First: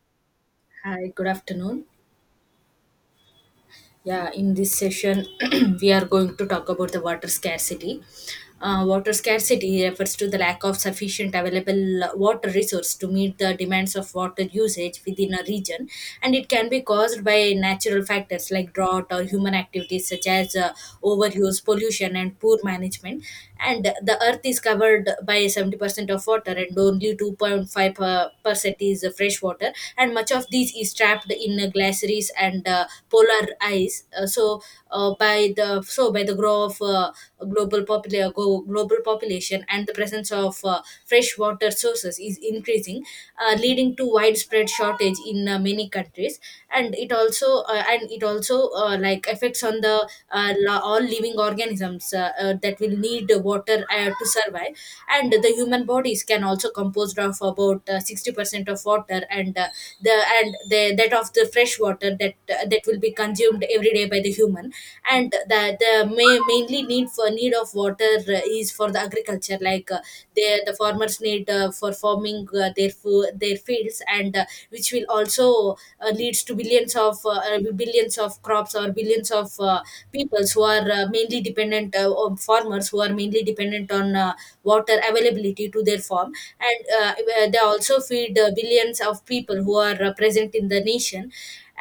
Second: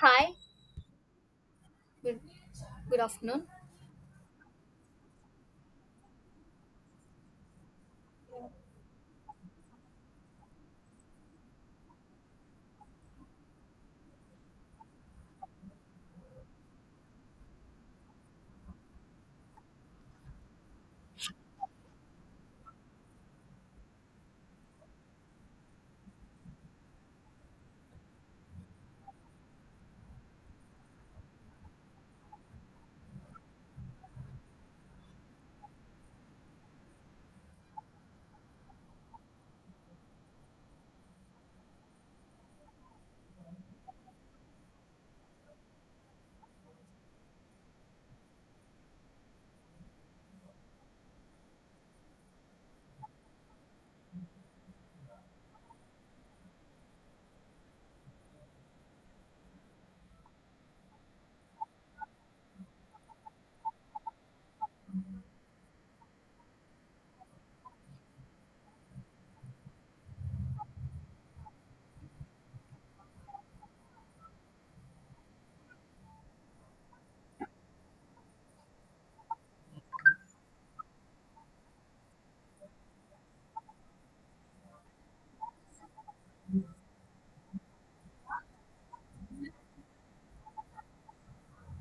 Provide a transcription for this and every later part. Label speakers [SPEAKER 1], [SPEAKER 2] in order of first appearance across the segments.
[SPEAKER 1] Hi,
[SPEAKER 2] Hi, good afternoon.
[SPEAKER 1] good, good afternoon.
[SPEAKER 2] Yeah, in this session, we are going to talk about the water scarcity. Water scarcity refers to the lack of sufficient available water resource to meet the demands of water usage within a region, and it can be caused by natural factors like drought or human activities such as overuse, pollution, and poor management. And the earth is covered by 70% of water, and only 2.5 percent is fresh water. And much of these is trapped in glaciers and polar ice. So by the growth of global population, and the presence of fresh water sources is increasing, leading to widespread shortage in many countries. And it also, like, affects on the all living organisms, that will need water to survive. And the human bodies can also composed of about 60% of water, and that of the fresh water that will be consumed every day by the human. And the mainly need of water is for the agriculture, like, the farmers need for farming their food to their fields, and which will also leads to billions of crops, or billions of peoples, who are mainly dependent on farmers who are mainly dependent on water availability to their farm. And they also feed billions of people who are present in the nation.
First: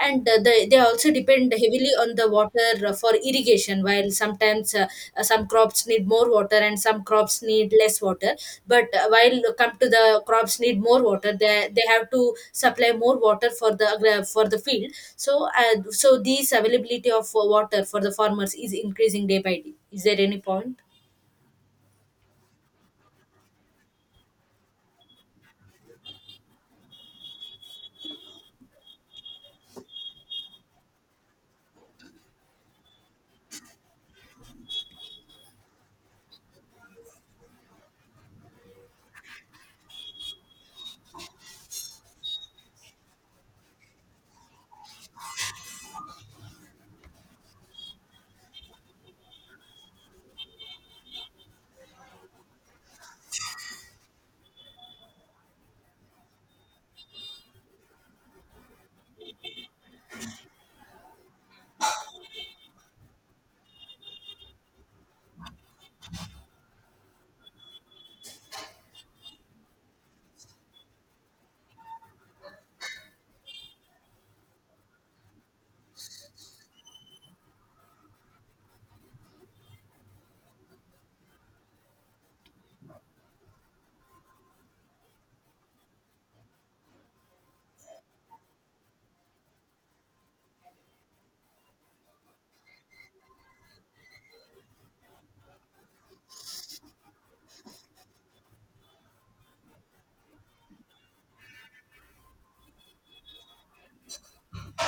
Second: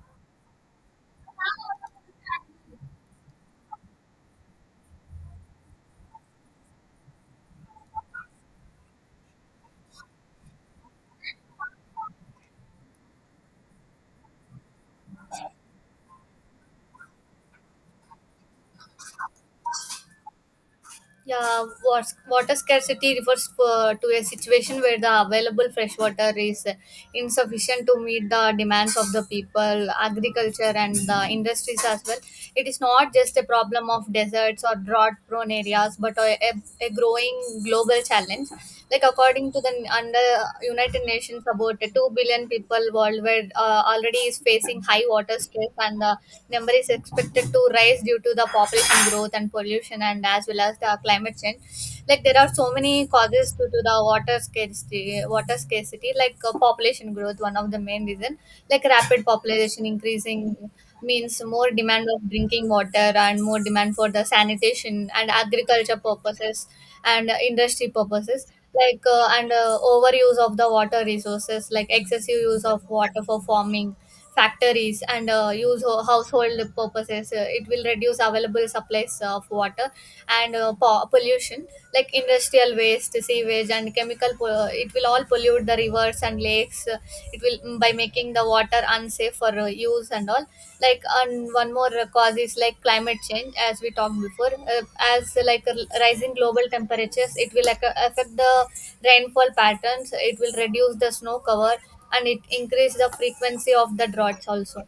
[SPEAKER 2] And they also depend heavily on the water for irrigation, while sometimes, some crops need more water and some crops need less water. But while come to the crops need more water, they have to supply more water for for the field. So these availability of water for the farmers is increasing day by day. Is there any point?
[SPEAKER 1] Water scarcity refers to a situation where the available fresh water is insufficient to meet the demands of the people, agriculture, and the industries as well. It is not just a problem of deserts or drought prone areas, but a growing global challenge. Like according to the under United Nations, about 2 billion people worldwide already is facing high water stress, and the number is expected to rise due to the population growth and pollution, and as well as the climate change. Like there are so many causes due to the water scarcity, like population growth, one of the main reason, like rapid population increasing means more demand of drinking water and more demand for the sanitation and agriculture purposes, and industry purposes, like and overuse of the water resources, like excessive use of water for farming, factories, and household purposes. It will reduce available supplies of water, and pollution, like industrial waste, sewage, and it will all pollute the rivers and lakes. It will, by making the water unsafe for use and all. Like, and one more cause is like climate change, as we talked before. Uh, as Like rising global temperatures, it will affect the rainfall patterns, it will reduce the snow cover, and it increase the frequency of the droughts also.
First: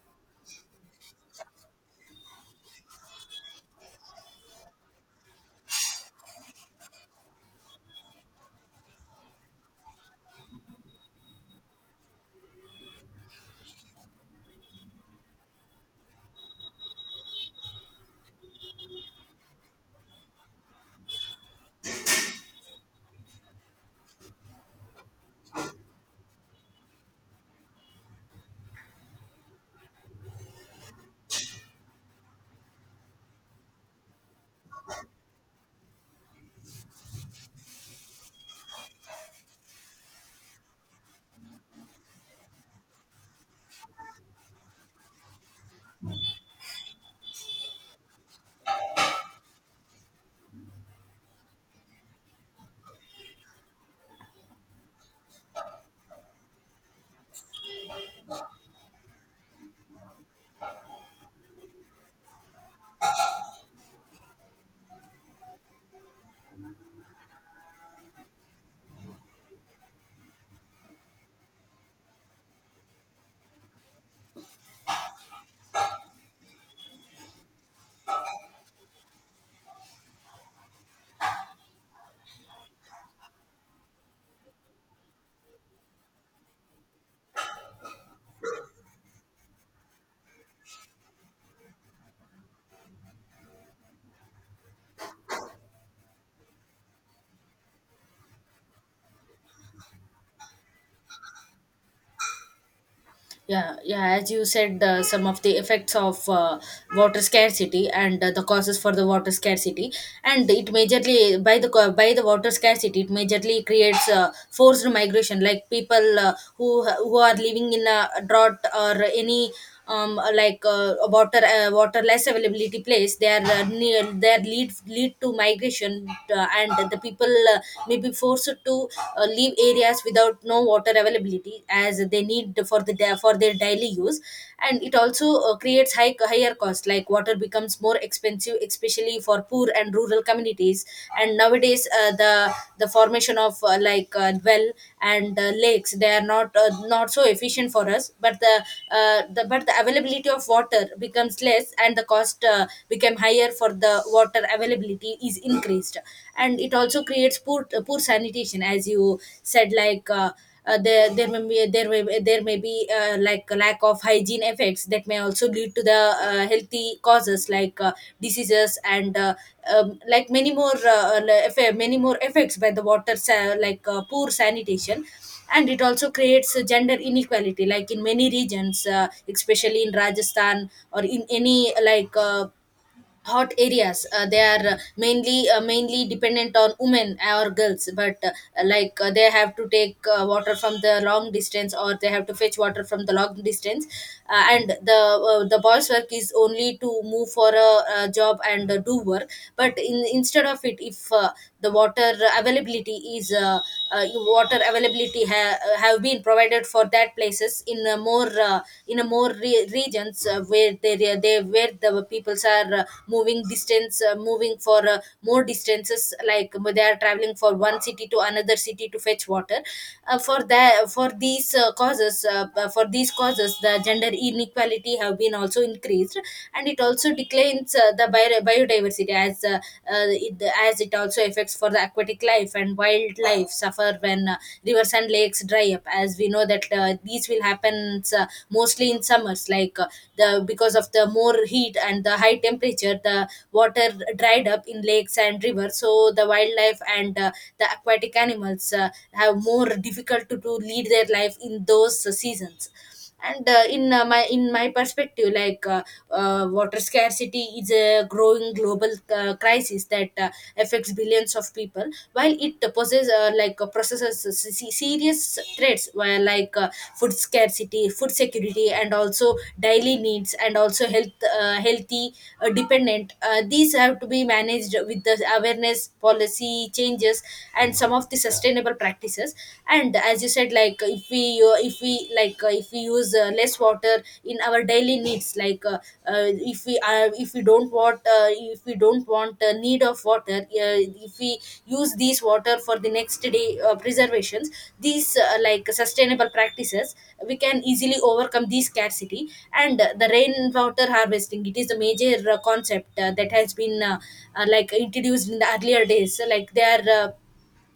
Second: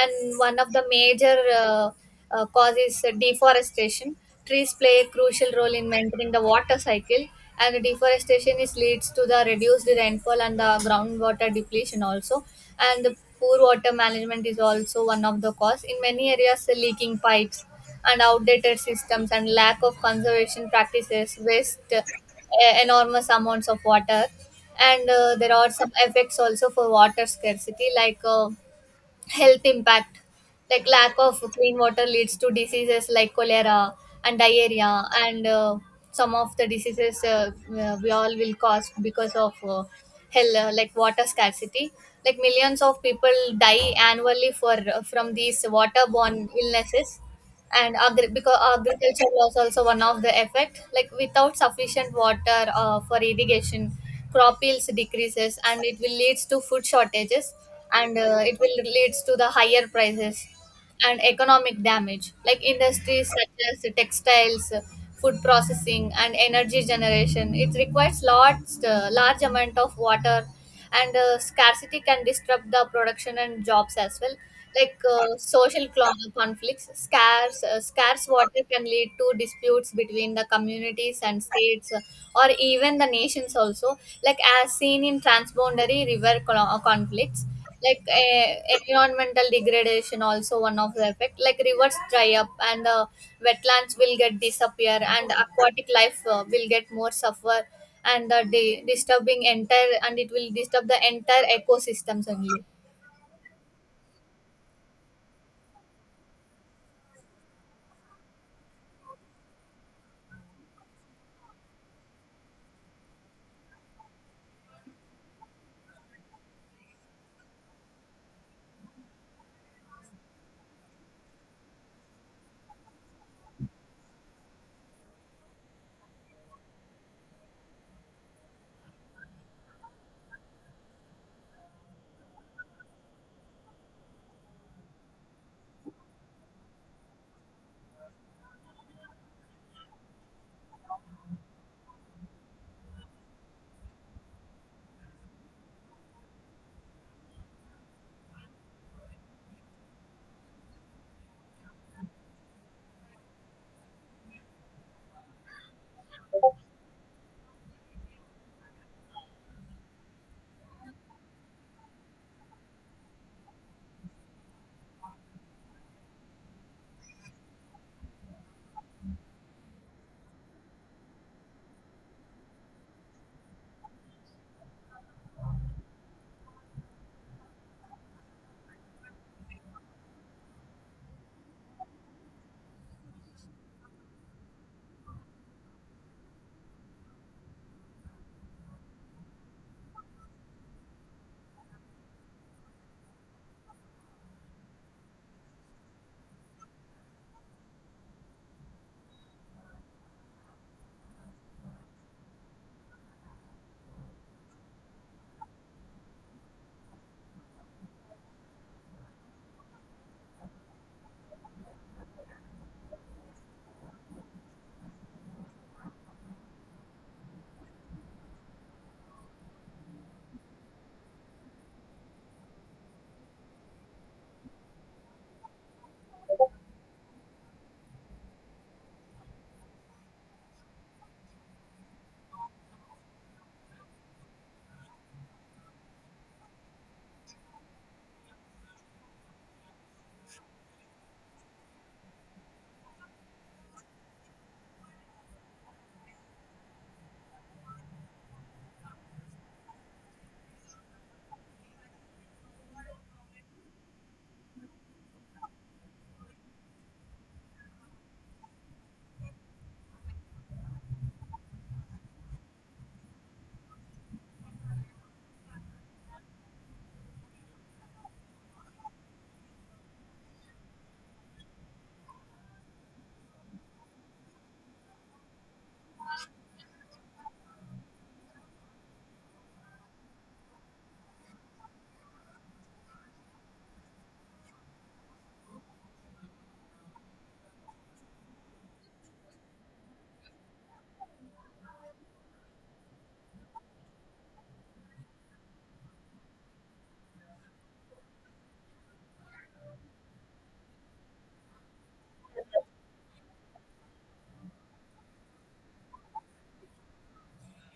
[SPEAKER 1] And one of the major causes, deforestation. Trees play a crucial role in maintaining the water cycle, and deforestation is leads to the reduced rainfall and the groundwater depletion also. And the poor water management is also one of the cause. In many areas, the leaking pipes and outdated systems and lack of conservation practices waste enormous amounts of water. And there are some effects also for water scarcity, like health impact, like lack of clean water leads to diseases like cholera and diarrhea, and some of the diseases we all will cause because of hell like water scarcity, like millions of people die annually for from these waterborne illnesses. And because agriculture was also one of the effect, like without sufficient water for irrigation, crop yields decreases and it will leads to food shortages, and it will leads to the higher prices. And economic damage, like industries such as textiles, food processing, and energy generation, it requires large amount of water. And scarcity can disrupt the production and jobs as well. Like conflicts, scarce water can lead to disputes between the communities and states, or even the nations also, like as seen in transboundary conflicts. Like environmental degradation also one of the effect, like rivers dry up, and wetlands will get disappear, and aquatic life will get more suffer. And the day disturbing entire and it will disturb the entire ecosystems only.
[SPEAKER 2] Yeah, yeah. As you said, some of the effects of water scarcity, and the causes for the water scarcity, and it majorly by the water scarcity, it majorly creates forced migration, like people who are living in a drought, or any like, water less availability place, they are near their lead to migration. And the people may be forced to leave areas without no water availability, as they need for their daily use. And it also creates higher cost, like water becomes more expensive, especially for poor and rural communities. And nowadays, the formation of like, well, and lakes, they are not not so efficient for us, but the availability of water becomes less, and the cost become higher for the water availability is increased. And it also creates poor sanitation, as you said. Like, there may be like a lack of hygiene effects, that may also lead to the healthy causes, like diseases, and like many more many more effects by like poor sanitation. And it also creates a gender inequality, like in many regions, especially in Rajasthan, or in any, like, hot areas, they are mainly dependent on women or girls. But like, they have to take water from the long distance, or they have to fetch water from the long distance. And the boys work is only to move for a job, and do work. But in instead of it, if the availability is uh, water availability have been provided for that places, in a more re- regions, where where the peoples are moving for more distances, like, they are traveling for one city to another city to fetch water. For these causes for these causes, the gender inequality have been also increased. And it also declines the biodiversity, as as it also affects for the aquatic life, and wildlife suffer when rivers and lakes dry up, as we know that these will happen mostly in summers, like the because of the more heat and the high temperature, the water dried up in lakes and rivers, so the wildlife and the aquatic animals have more difficult to lead their life in those seasons. And in my perspective, like, water scarcity is a growing global crisis that affects billions of people, while it possesses, like, processes serious threats, where, like, food security, and also daily needs, and also health, healthy dependent. These have to be managed with the awareness, policy changes, and some of the sustainable practices. And as you said, like, if we, like, if we use less water in our daily needs, like, if we don't want, need of water, if we use these water for the next day preservations, these like sustainable practices, we can easily overcome this scarcity. And the rainwater harvesting, it is the major concept that has been like introduced in the earlier days. So, like, they are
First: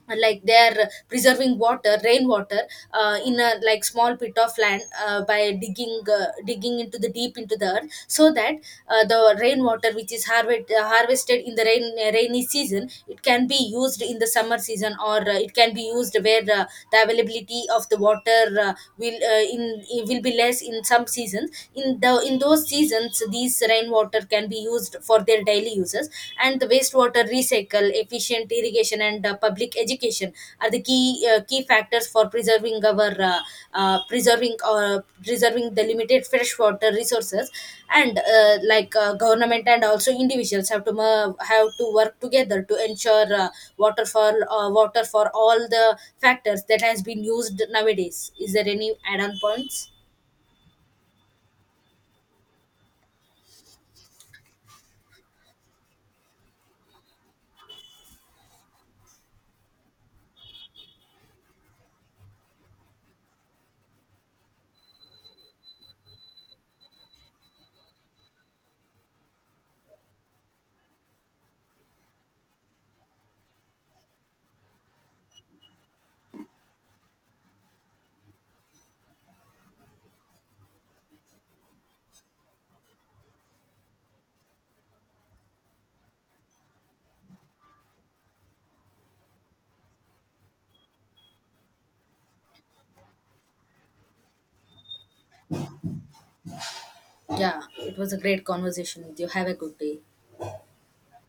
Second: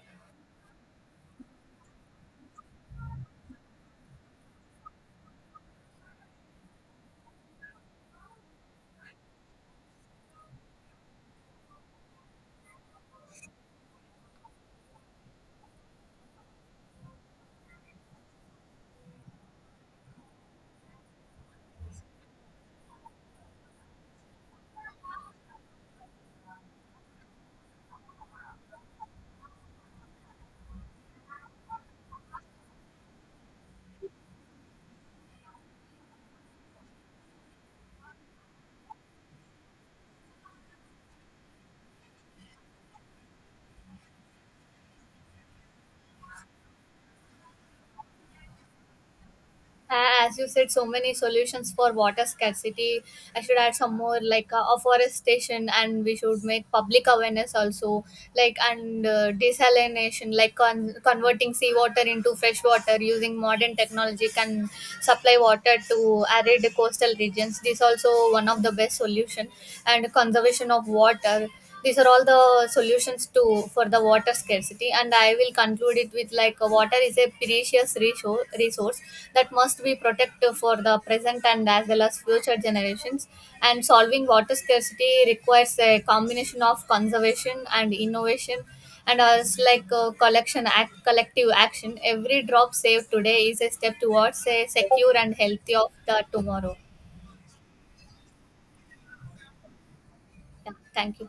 [SPEAKER 2] and, like, they're preserving water, rainwater, in a, like, small pit of land, by digging into the deep, into the earth, so that the rainwater which is harvested in the rainy season, it can be used in the summer season, or it can be used where, the availability of the water will in it will be less in some seasons. In the in those seasons, these rainwater can be used for their daily uses. And the wastewater recycle, efficient irrigation, and public education are the key factors for preserving our preserving or preserving the limited freshwater resources. And like, government and also individuals have to work together to ensure water for all the factors that has been used nowadays. Is there any add-on points?
[SPEAKER 1] As you said so many solutions for water scarcity, I should add some more, like afforestation, and we should make public awareness also. Like, and desalination, like converting seawater into fresh water using modern technology, can supply water to arid coastal regions. This also one of the best solution. And conservation of water, these are all the solutions to, for the water scarcity. And I will conclude it with, like water is a precious resource that must be protected for the present and as well as future generations. And solving water scarcity requires a combination of conservation and innovation, and as like collection act collective action, every drop saved today is a step towards a secure and healthy of the tomorrow.
[SPEAKER 2] Yeah, it was a great conversation with you. Have a good day.
[SPEAKER 1] Yeah, thank you.